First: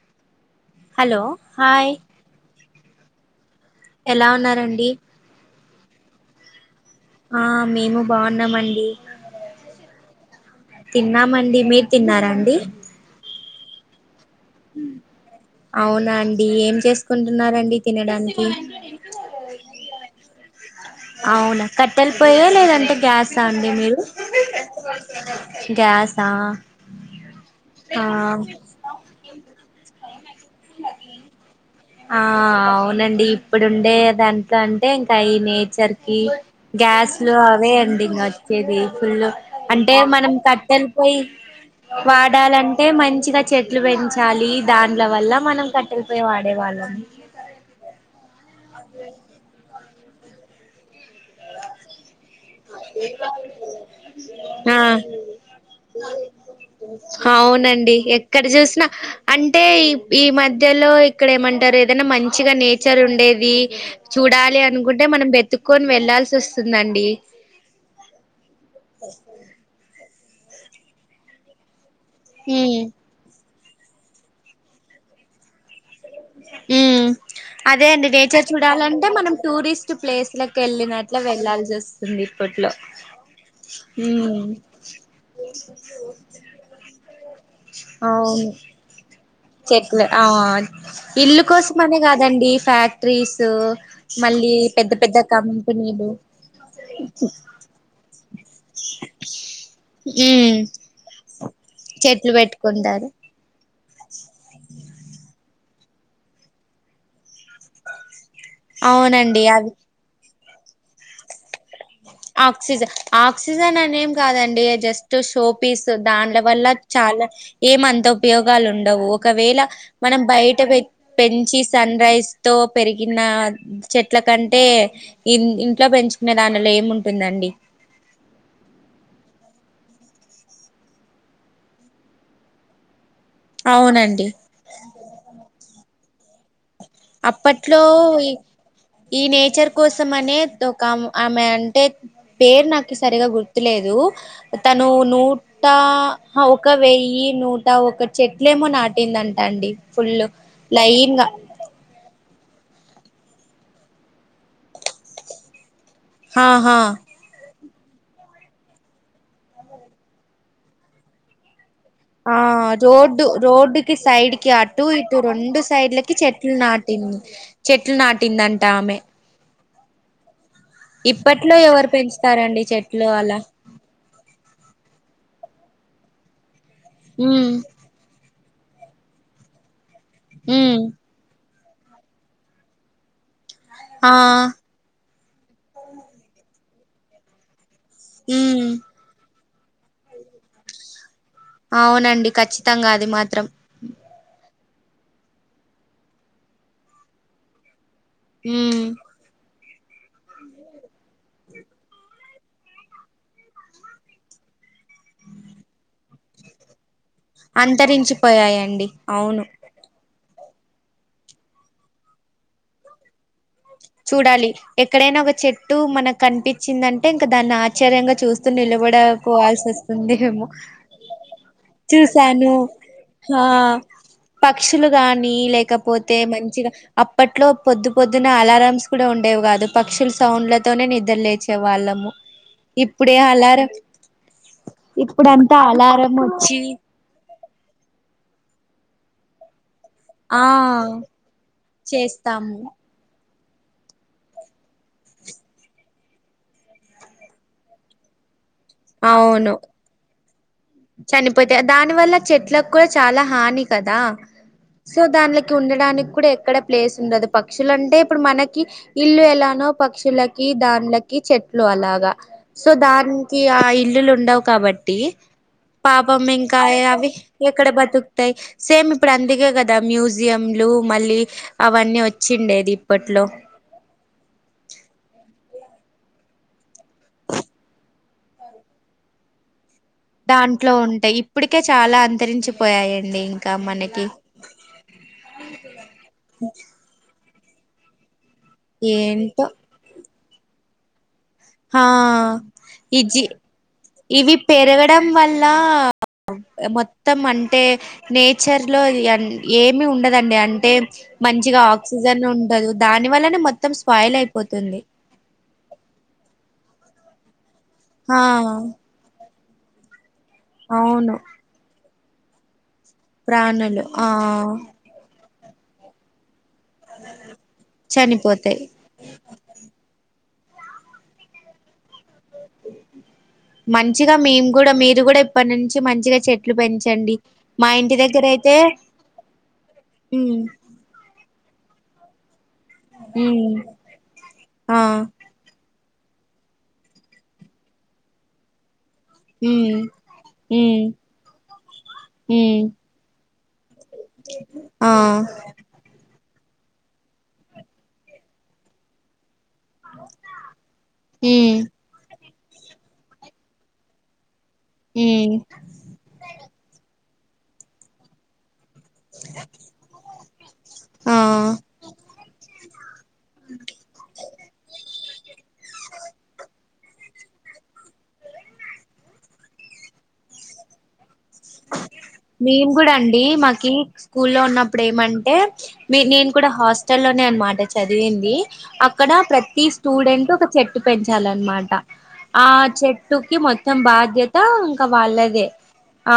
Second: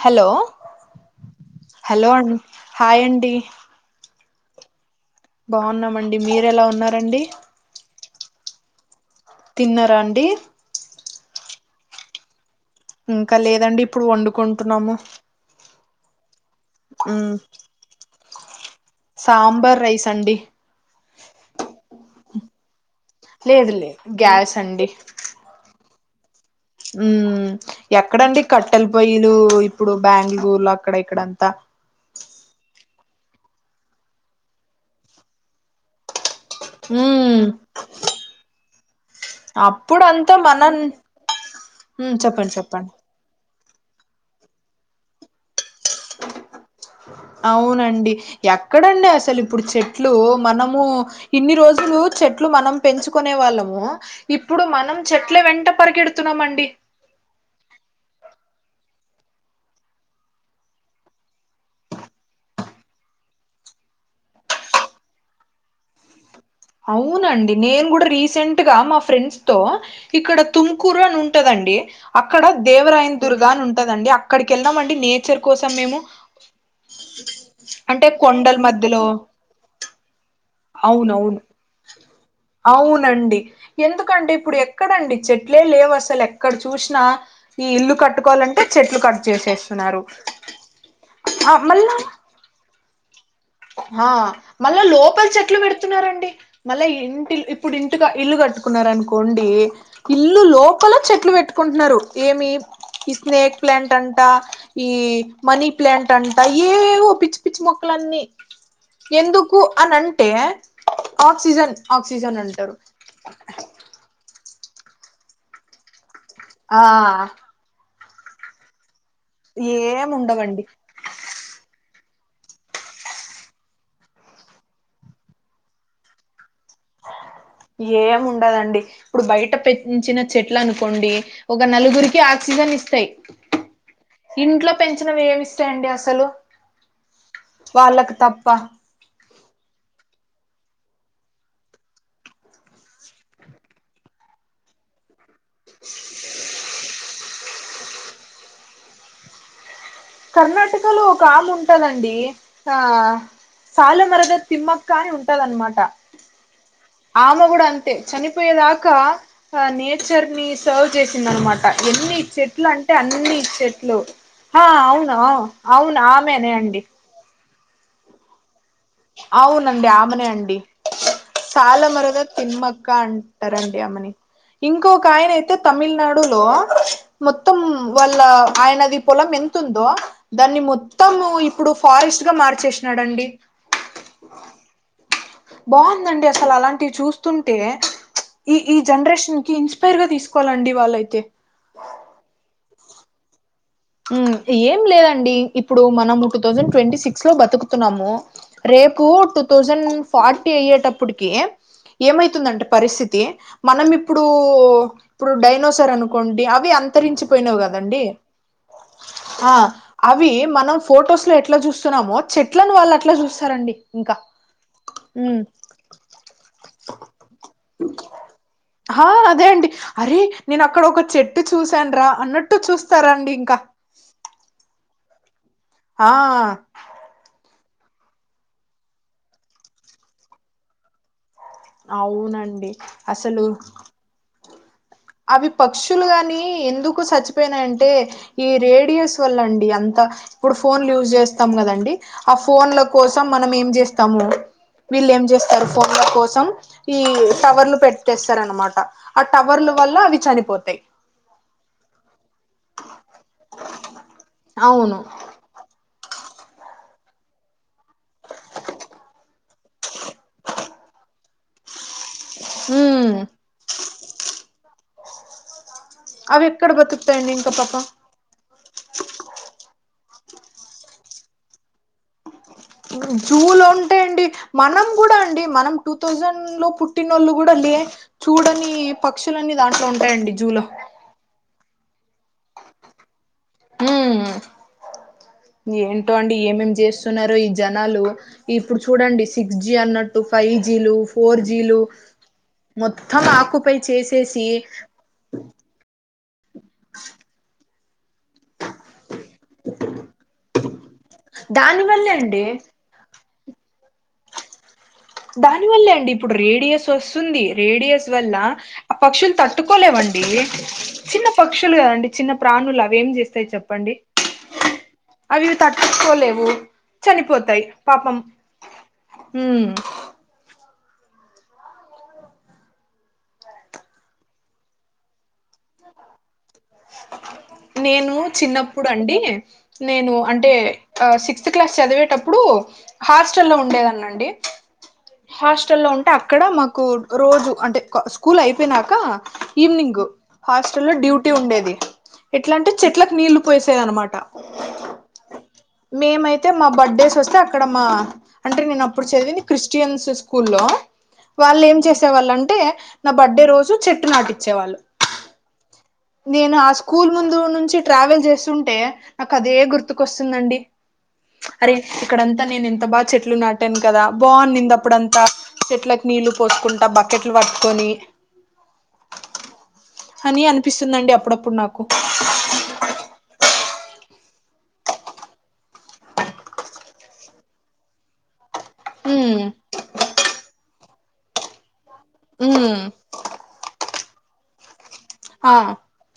Hello hello hi హలోండి hi అండి. ఎలా ఉన్నారండి? బాగున్నామండి. మీరెలా ఉన్నారండి? ఆ మేము బాగున్నామండి. తిన్నరాండి? తిన్నామండి మీరు తిన్నారండి? ఇంకా లేదండి ఇప్పుడు వండుకుంటున్నాము. అవునా అండి. ఏం మ్ చేసుకుంటున్నారండి తినడానికి? సాంబార్ రైస్ అండి. అవునా, కట్టెలి పోయా లేదంటే గ్యాసా అండి లేదు మీరు. లేదు గ్యాస్ అండి గ్యాస్ ఆ మ్ ఎక్కడండి కట్టెల పొయ్యలు ఇప్పుడు బెంగళూరులో అక్కడ ఇక్కడంతా? ఆ అవునండి ఇప్పుడుండేదంటంటే ఇంకా ఈ నేచర్ కి గ్యాస్ లు మ్ అవే అండి ఇగ వచ్చేది ఫుల్లు, అంటే మనం కట్టలి పోయి. మ్ చెప్పండి వాడాలంటే చెప్పండి మంచిగా చెట్లు పెంచాలి డాండ్ల వల్ల మనం కట్టెలిపోయే వాడే వాళ్ళం. అవునండి ఎక్కడండి అసలు. ఇప్పుడు చెట్లు మనము ఇన్ని రోజులు చెట్ చెట్లు మనం పెంచుకునే వాళ్ళము ఇప్పుడు ఆ మనం చెట్ల వెంట పరిగెడుతున్నామండి. అవునండి ఎక్కడ చూసినా అంటే ఈ ఈ మధ్యలో ఇక్కడ ఏమంటారు ఏదైనా మంచిగా నేచర్ ఉండేది. చూడాలి అనుకుంటే మనం వెతుకొని వెళ్లాల్సి వస్తుందండి. అవునండి నేను కూడా రీసెంట్ గా మా ఫ్రెండ్స్ తో ఇక్కడ తుమ్కూరు అని ఉంటాదండి. అక్కడ ఉమ్ దేవరాయన్ దుర్గా అని ఉంటాదండి అక్కడికి వెళ్ళామండి నేచర్ కోసం మేము. మ్ అదే అండి అంటే నేచర్ కొండల మధ్యలో చూడాలంటే మనం టూరిస్ట్ ప్లేస్ లకి వెళ్లినాక అవునవును వెళ్లాల్సి వస్తుంది. ఇప్పట్లో అవునండి ఎందుకంటే ఇప్పుడు ఎక్కడండి చెట్లే లేవు అసలు ఎక్కడ చూసినా ఈ ఇల్లు అవును కట్టుకోవాలంటే చెట్లు కట్ చేసేస్తున్నారు చెట్లు. ఇల్లు ఆ కోసం మళ్ళా అనే కాదండి ఫ్యాక్ట రీస్ ఆ మళ్ళీ మళ్ళా పెద్ద పెద్ద లోపల చెట్లు కంపనీలు. పెడుతున్నారండి మళ్ళా ఇంటి ఇప్పుడు ఇంటిగా ఇల్లు కట్టుకున్నారు అనుకోండి ఇల్లు ఉమ్ లోపల చెట్లు పెట్టుకుంటున్నారు. చెట్లు ఏమి పెట్టుకుంటారు ఇస్మేట్ ప్లాంట్ అంట, ఈ మనీ ప్లాంట్ అంట ఏవో పిచ్చి పిచ్చి మొక్కలన్నీ. అవునండి ఎందుకు అవి అని అంటే ఆక్సిజన్ ఆక్సిజన్ అంటారు ఆక్సిజన్. ఆక్సిజన్ అనేం కాదండి జస్ట్ షో పీస్ డాండ్ల వల్ల ఆ చాలా ఏం అంత ఉపయోగాలు ఉండవు ఒకవేళ ఏం మనం బయట ఉండవండి పెట్టి పెంచి సన్ రైజ తో పెరిగిన చెట్ల కంటే ఇ ఇంట్లో పెంచుకునే దానిలో ఏముంటుందండి? ఏం ఉండదండి. ఇప్పుడు బయట పెంచిన చెట్లు అనుకోండి ఒక నలుగురికి ఆక్సిజన్ ఇస్తాయి. అవునండి ఇంట్లో పెంచినవి ఏమి ఇస్తాయండి అసలు. అప్పట్లో వాళ్ళకి తప్ప ఈ నేచర్ కోసం అనే ఒక ఆమె ఆమె అంటే. పేరు నాకు సరిగా గుర్తులేదు తను నూ ఆ ఒక వెయ్యి నూట ఒక చెట్లేమో నాటిందంట అండి ఫుల్ కర్ణాటక లో లైన్ ఒక గా ఆమె ఉం టదండి హా సాలె మరెదె తిమ్మక్క అని ఉంటదన్మాట హా హ ఆమె కూడా అంతే చనిపోయేదాకా ఆ నేచర్ ని సర్వ్ చేసింద అన్మా ఎన్ని ఆ చెట్లు అంటే రోడ్డు అన్ని రోడ్డుకి చెట్లు సైడ్ కి హా అటు అవునా అవును ఆమెనే అండి టిన్ చెట్లు నాటిందంట ఆమె అవునండి ఆమెనే అండి ఇప్పట్లో ఎవరు సాలె మరెదె పెంచుతారండి తిమ్మక్క చెట్లు అలా అంటారడి ఆమెని ఇంకొక ఆయన అయితే తమిళ్నాడులో ఉమ్ మొత్తం వాళ్ళ ఆయనది పొలం ఎంతుందో దాన్ని ఉమ్ మొత్తము ఇప్పుడు ఫారెస్ట్ గా మార్చేష్నాడండి. ఆ బాగుందండి అసలు అలాంటివి చూస్తుంటే ప్చ్ ఈ ఉమ్ ఈ జనరేషన్ కి ఇన్స్ పేర్గా తీసుకోవాలండి వాళ్ళైతే అవునండి ఖచ్చితంగా అది మాత్రం ఏం లేదండి ఇప్పుడు మనం టూ థౌజండ్ ట్వంటీ సిక్స్ లో బతుక్ న్నాము ఉమ్ రేకు టూ థౌసండ్ ఫార్టీ అయ్యేటప్పుటికి ఏమైతుందంటే పరిస్థితి మనం ఇప్పుడు ఇప్పుడు డైనోసర్ అనుకోండి అవి అంత్ అంతరించిపోయాయండి అవ్ ఆ అవి మనం ఫొటోస్ లో ఎట్లా చూస్సన్నామో చెట్లను వాళ్ళు అట్లా చూస్సారండి చూడాలి ఎక్కడైనా ఒక చెట్టు మనకు కనిపిచ్చిందంటే ఇంకా దాన్ని ఆశ్చర్యంగా చూస్ హా అదే అండి అరేయ్ నేను అక్కడ ఒక చెట్టు చూశాన్రా చూసాను అన్నట్టు చూస్ స్తారాండి ఆ ఇంకా పక్షులు గాని ఆ లేకపోతే మంచిగా అప్పట్లో పొద్దు పొద్దున అలారం స్ కూడా ఉండేవి కాదు పక్షుల సౌండ్లతోనే నిద్ర లేచి వాళ్ళము అవునండి ఇప్పుడే అసలు అలార ఇప్పుడంతా అలారం వచ్చి కు సచ్చిపోయినాయంటే ఈ రేడియోస్ వల్ల అండి అంత్ ఆ ఇప్పుడు ఫోన్లు యూస్ చేస్తాం కదండీ ఆ చేస్తాము ఫోన్లో కోసం మనం ఏం జేస్తాము వీళ్ళు ఏం జేస్తారు ఫోన్ల కోసం ఈ టవర్లు పెట్టేస్తరనమాట ఆ టవర్లు వల్ల అవి చనిపోతాయ్ చనిపోతాయ్ దాని వల్ల చెట్లకు కూడా చాలా హాని కదా? అవును సో దాన్లకి ఉండడానికి కూడా ఎట్ ఎక్కడ ప్లేస్ ఉండదు పక్షులంటే ఇప్పుడు మనకి ఇల్లు ఎలానో పక్షుల ఈ దాన్లకి చెట్లు అలాగా సో ఉమ్ దాన్కి ఆ ఇల్లులు ఉండవు కాబట్టి పాపం అవి ఇంకా ఎక్కడ అవి బతుకుతాయండి ఇంకా ఎక్కడ పాపం బతుక్ ంటాయ్ సేమ్ ఇప్పుడు అందుకే కదా మ్యూజియంలు మళ్ళీ అవన్నీ వచ్ ఉమ్ జూలో ఉంటాయండి మనం కూడా అండి మనం టూ థౌజండ్ లో పుట్టినోళ్ళు కూడా లే చూడని పక్షులన్నీ దాంట్లో ఉంట్ దాంట్లో ఉంటాయి ఇప్పుడికే చాలా అంతరించిపోయాయండి ఇంకా మనకి హ్ము్ ఏంటో అండి ఏమేమి చేస్తున్నారో ఈ జనాలు ఇప్పుడు చూడండి ఏంటో సిక్స్ జి అన్నట్టు ఫైవ్ జీ లు ఫోర్ జీలు హా మొత్తం ఇజి ఆక్యుపై ఇవి చేసేసి పెరగడం వల్ల మొత్తం అంటే నేచర్ లో ఏమి ఉండదండి అంటే మంచిగా దాని వల్లే ఆక్సిజన్ అండి ఉండదు దాని వల్లనే మొత్తం స్పాయిల్ అయిపోతుంది దాని వల్లే అండి ఇప్పుడు రేడియస్ వస్తుంది రేడియస్ ఆ వల్ల పక్షులు తట్టుకోలేవండి అవును చిన్న పక్షులు కదండి చిన్న ప్రాణులు అవి ఏం చేస్తాయి ప్రాణులు చెప్పండి ఆ అవి తట్టుకోలేవు చనిపోతాయి పాపం చనిపోతాయి ఉమ్ మంచిగా మేము కూడా మీరు కూడా ఇప్పటి నుంచి మంచిగా చెట్ చెట్లు పెంచండి మా ఇంటి నేను దగ్గర అయితే చిన్నప్పుడు ఆ సిక్స్త్ క్లాస్ చదివేటప్పుడు హాస్టల్ లో ఉమ్ ఉండేదనండి ఆ హాస్టల్ల్లో ఉంటే అక్కడ మాకు రోజు అంటే స్కూల్ అయిపోయినాక ఉమ్ ఈవినింగ్ ఉమ్ హాస్టలో డ్యూటీ ఉండేది ఎట్ల ఉమ్ అంటే చెట్లకు నీళ్లు పోసేది అనమాట ఆ మేమైతే మా బర్త్డేస్ వస్తే అక్కడ మా అంటే నేను అప్పుడు చదివింది క్రిస్టియన్స్ స్కూల్లో ఉమ్ వాళ్ళు ఏం చేసే వాళ్ళంటే నా బర్త్డే రోజు చెట్టు నాటిచ్చే వాళ్ళు ఊ నేను ఆ స్కూల్ ముందు నుంచి ట్రావెల్ చేస్తుంటే నాకు అదే గుర్తుకొస్తుందండి ఆ అరే ఇక్కడంతా నేను ఎంత బాగా చెట్లు నాటాను కదా బాగుంనింది అప్పుడంతా చెట్లకి నీళ్ళలు పోసుకుంటా బక్ కెట్లు పట్టుకొని అని అనిపిస్ స్తుందండి అప్పుడప్పుడు నాకు మేము గుడా అండి మాకి స్కూలో ఉన్నప్పుడు ఏమంటే మీ నేను కూడా హాస్టల్ లోనే అనమాట చదివింది అ అక్కడ ఉమ్ ప్రతి స్టూడెంట్ ఒక చెట్టు పెంచాలన్నమాట ఆ ఉమ్ చెట్ చెట్టుకి మొత్తం బాధ్యత ఇంకా వాళ్ళ ఆ ఆ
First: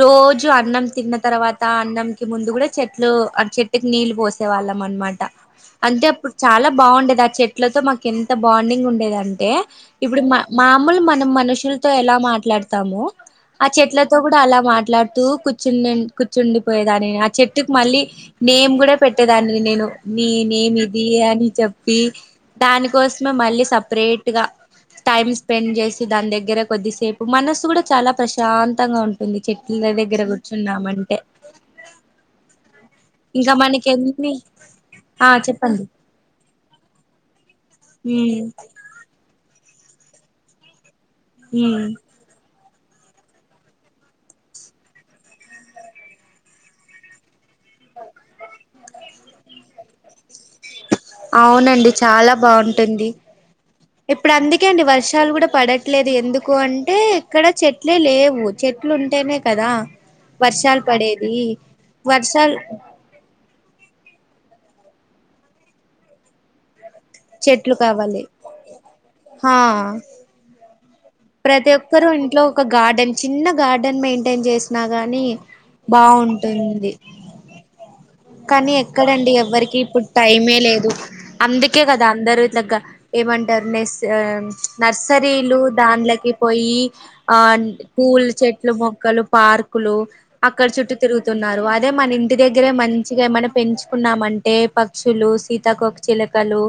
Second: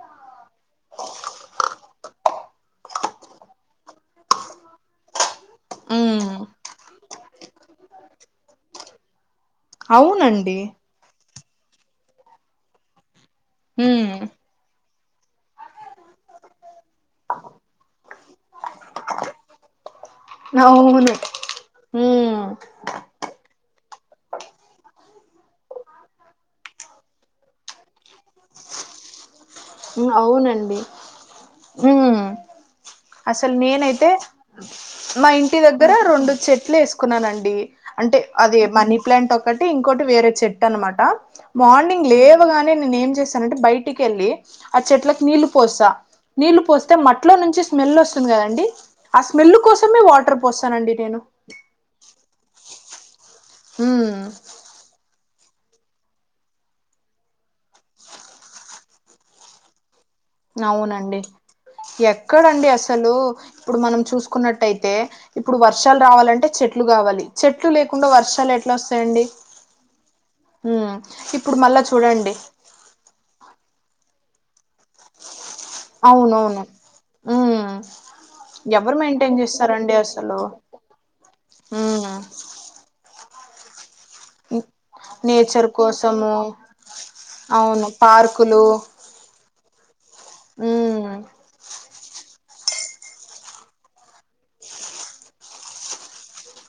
రోజు అన్నం తిన్న తర్వాత అన్నం కి ముందు కూడా చెట్లు చెట్టుకి నీళ్ళు పోస్ సే వాళ్ళం అనమాట అంటే ఉమ్ అప్పుడు చాలా బాగుండేది ఆ చెట్లతో మాకు ఎంత బాండింగ్ ఉండేదంటె ఇప్పుడు మా అవునండి మామూలు మనం మనుషులతో ఎలా మాట్లాడతాము ఆ ఉమ్ చెట్లతో కూడా అలా మాట్లాడుతూ కు కూర్చునున్ కూర్చుండిపోయేదాన్ని ఆ చెట్టుకు మళ్ళీ నేమ్ కూడా పెట్టేదాన్ని నేను నేనేమి ఇది అవును అని చెప్పి ఉమ్ దాని కోసమే మళ్ళీ సపరేట్గా టైమ్ స్పెండ్ చేసి దాని దగ్గర కొద్దిసేపు మనసు కూడా చాలా ప్రశాంతంగా ఉంటుం టుంది చెట్ల దగ్గర అవునండి కూర్చున్నామంటే ఇంకా అస్సలు మనకి నేనైతే ఎన్ని ఆ మా ఇంటి చెప్పండి దగ్గర రొండు చెట్లు వేస్ కున్నానండి అంటే ఉమ్ అది మనీ ప్లాంట్ ఒకటి ఇంకోటి వేరే చెట్టు అన్నమాట ఉమ్ మార్నింగ్ లేవగానే నేను ఏం చేస్తానంటే బయటికెళ్ళి ఆ చెట్లకి నీళ్లు పోస్త నీళ్లు పోస్తే మట్లో నుంచి స్మెల్ వస్తుంది కదండి ఆ స్మెల్ కోసమే వాటర్ పోస్తానండి నేను అవునండి చాలా బాగుంటుంది ఉమ్ ఇప్పుడు అంది కే అండి వర్షాలు కూడా పడట్లేదు ఎందుకూ అంటే ఇక్కడ చెట్లే లేవు చెట్లు ఉంటేనే కదా వర్షాల్ పడేదీ వర్షాల్ తలో ఇప్పుడు మనం చూసుకున్నట్టయితే ఇప్పుడు వర్షాలు రావాలంటే చెట్ ట్లు కావాలి చెట్లు లేకుండ వర్షాలు ఎట్లొస్సాయండి హా ఇంగా ఇప్పుడు ప్రతి మళ్ళా ఒక్కరూ చూడండ్ ఇంట్లో ఒక గార్డెన్ చిన్న గార్డెన్ మెయింటైన్ చేసినా గానీ అవునవును బావుంటుంది. ఉమ్ కానీ ఎవరు ఎక్కడండి మెయింటైన్ ఎవ్వరికి చేస్తారండి ఇప్పుడు అసలు టైమే లేదు అందుకే కదా ఉమ్ అందరు ఎరువు తగ్గా ఏమంటారు నెస్సు ఆ నర్సరీలూ నేచర్ దాన్లకి కోసము పొయ్యి ఆన్ అవును పూలు పార్కులు చెట్లు మొక్కలు పార్కులూ అక్కడ చుట్టూ ఉమ్ తిరుగుతున్నారు వాట్ దే మన ఇంటి దగ్గరే మంచిగా ఏమన్న పెంచుకున్నామంటే పక్షులూ సీతాకోకచిలక కలూ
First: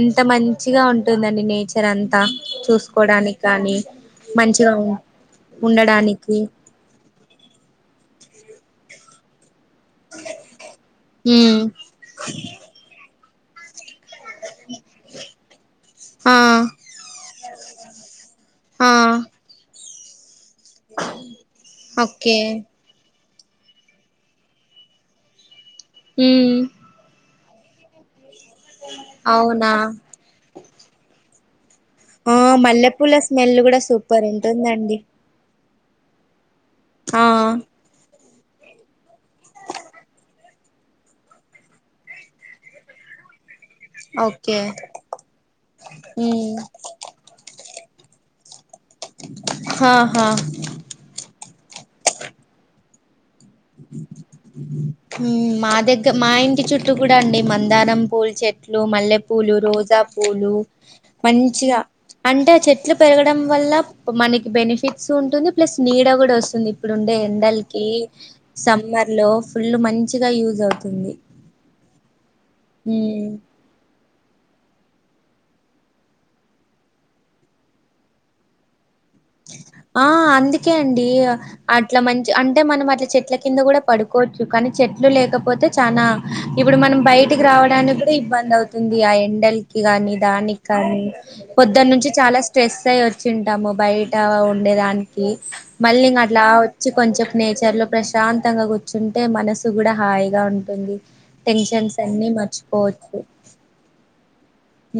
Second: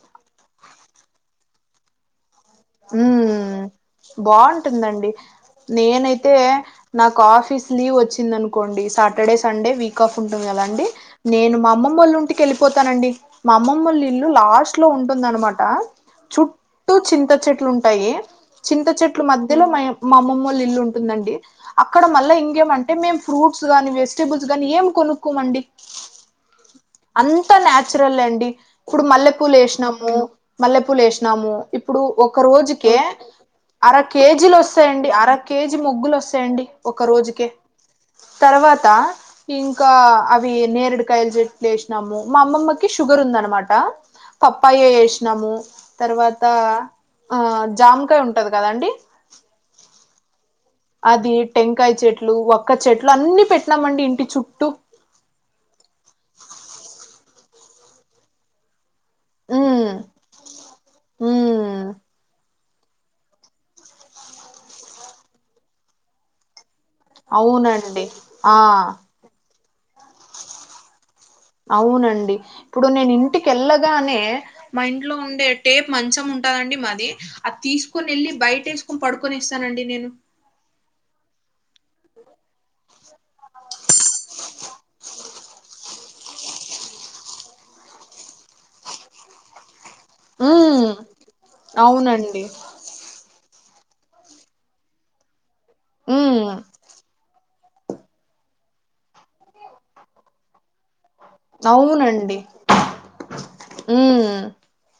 ఎంత మంచిగా ఉంటుందండి నేచర్ అంతా చూసుకోడానికి ఉమ్ కానీ మంచిగా బాగుంటుందండి నేనైతే ఉండడానికీ నాకు ఆఫీస్ లీవ్ వచ్చిందనుకోండి సాటర్డే సండే వీక్ కఫ్ ఉంటుంది కదా అండి నేను ఉమ్ మా అమ్మమ్మళ్ళుంటికి వెళ్ళిపోతానండి మా అమ్మమ్మోలిల్లు లాస్ట్ లో ఉంటుందనమాట ఆ చుట్టూ చింత చెట్టు ట్లు ఉంటాయి చింత ఆ చెట్లు మధ్యలో మాయవ్ మా అమ్మమ్మోలిల్లు ఉంటుందండీ అక్కడ మళ్ళ ఓకే ఇంకేమం టే మేము ఫ్రూట్స్ గానీ వెజిటేబుల్స్ గానీ ఏం కొనుక్కోమండి ఉ అంతా నాచురల్ అండీ ఇప్పుడు మల్లెపూలు అవునా ఏషినామూ మల్లెపూలు వేసినామూ ఇప్పుడు ఆ ఒక రోజుకే మల్లెపూల స్మెల్ కూడా అర సూపర్ కేజీలు ఉంటుందండి వస్తాయండి అర కేజీ మొగ్గులు వస్తాయండి ఒక ఆ రోజుకే తర్వాతా ఇంకా అవీ నేరుడుకాయలు చెట్లు వేసినాము మా అమ్మమ్మకి షుగర్ ఉందనమాట టా ఓకే పప్పాయ వేసినామూ తర్వాతా ఆ జామకాయ ఉంటది కదండీ హాహా అదీ టెంకాయ చెట్లు వక్క చెట్లు అన్ని పెట్టినామండి ఇంటి చుట్టూ మ్ మా దెగ్గ మా ఇంటి చుట్టూ కూడా అండి మందారం పూల్ చెట్ ట్లు మల్లె పూలు ఉమ్ రోజా పూలు మంచిగా ఉమ్ అంటే చెట్ ట్లు పెరగడం వల్లా మనికి బెనిఫిట్సు ఉంటుంది ప్లస్ నీడ కూడా వస్తుంది ఇప్పుడు ఉండే ఎండల్కీ అవునండి ఆ సమ్మర్ లో ఫుల్ మంచిగా యూజ్ అవుతుంది అవునండి ఇప్పుడు నేను ఇంటికి ఎళ్లగానే మా ఇంట్లో ఉండే టేప్ మంచం ఉంటాదండి మాది అది తీసుకోన్ ఎళ్ళి బయటేస్ ఆ అందుకే అండీ అట్ల మంచి అంటే మనం అట్ల చెట్ల కింద కూడా పడుకోచ్చు కానీ చెట్లు లేకపోతే చానా ఇప్పుడు మనం బయటికి రావడానికి కూడా ఇబ్బంది అవుతుంది ఆ ఎండల్కి గాని దానికి మ్మ్ కానీ పొద్దట్నుంచి చాలా అవునండి స్ట్రెస్ అయ్ వచ్చింటాము బయట టా ఉండేదానికీ మళ్ళీ ఇంకా మ్మ్ అట్లా వచ్చి కొంచేప్ నేచర్ లో ప్రశాంతంగా కూర్చుంటే మనసు కూడా హాయిగా ఉంటుంది. టెన్షన్స్ అన్నీ మర్చిపోవచ్చు ఊ ఉ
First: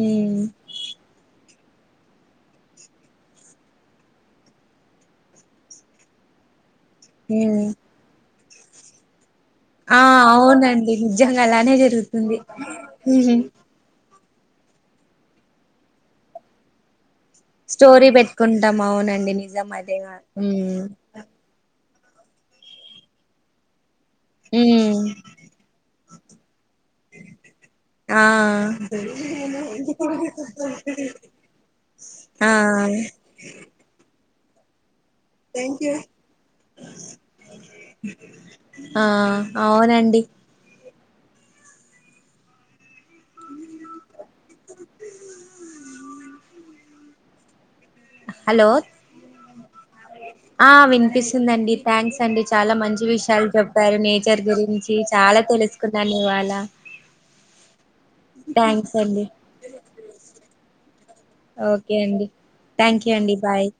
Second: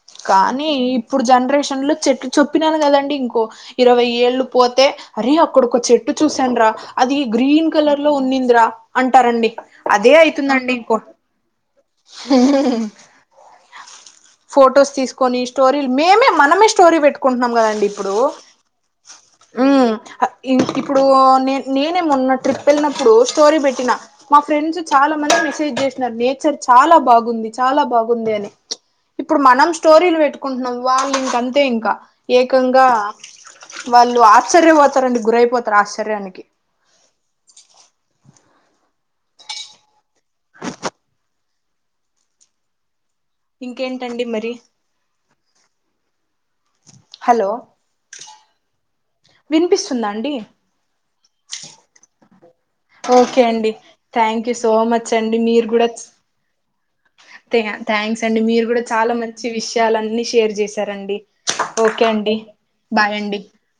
ఉమ్ కానీ ఇప్ ఇప్పుడు జన్రేషన్ లో చెట్లు చొప్పినాను కదండి ఇంకో. ఇరవై ఏళ్ళు పోతే అరే అక్కడ ఒక చెట్టు చూసానురా అది ఉమ్ గ్రీన్ కలర్ లో ఉన్నిందిరా అంటారండి ఆ అదే అయితుందండి అవునండి ఇంకో నిజంగా అలానే జరుగుతుంది ఫొటోస్ తీసుకొని స్టోరీలు మేమే మనమే స్టోరీ పెట్టుకుని పెట్టుకుంటున్నాం కదండి స్టోరీ ఇప్పుడు పెట్టుకుంటాం అవునండి నిజం అదే ఉమ్ ఇప్పుడు నేను నేనే మొన్న ట్రిప్ వెళ్ళినప్పుడు స్టోరీ పెట్టినా మా ఫ్రెండ్స్ ఉమ్ చాలా మంది మెసేజ్ చేసినారు నేచర్ చాలా బాగుంది చాలా బాగుంది అని అంతే ఇప్పుడు మనం స్టోరీలు పెట్టుకుంటున్నాం వాళ్ళు ఇంక అంతే ఇంకా ఆ ఏకంగా వాళ్లు ఆశ్చర్యపోతారండి గురయిపోతారు ఆశ్చర్యానికి ఆ అవునండి ఇంకేంటండి మరి హలో హలో వినిపిస్తుందా అండి ఆ వినిపిస్తుందిండి థ్యాంక్స్ అండి చాలా మంచిగా మంచి ఓకే విషయాలు అండి చెప్పారు నేచర్ థ్యాంక్ యూ సో గురించి మచ్ అండి చాలా తెలుసుకున్నాను ఇవాళ అంతే థ్యాంక్స్ అండి మీరు కూడా థ్యాంక్స్ చాలా అండి మంచి విషయాలన్ని షేర్ చేశారండి ఓకే అండి థ్యాంక్ యూ బాయ్ అండి బాయ్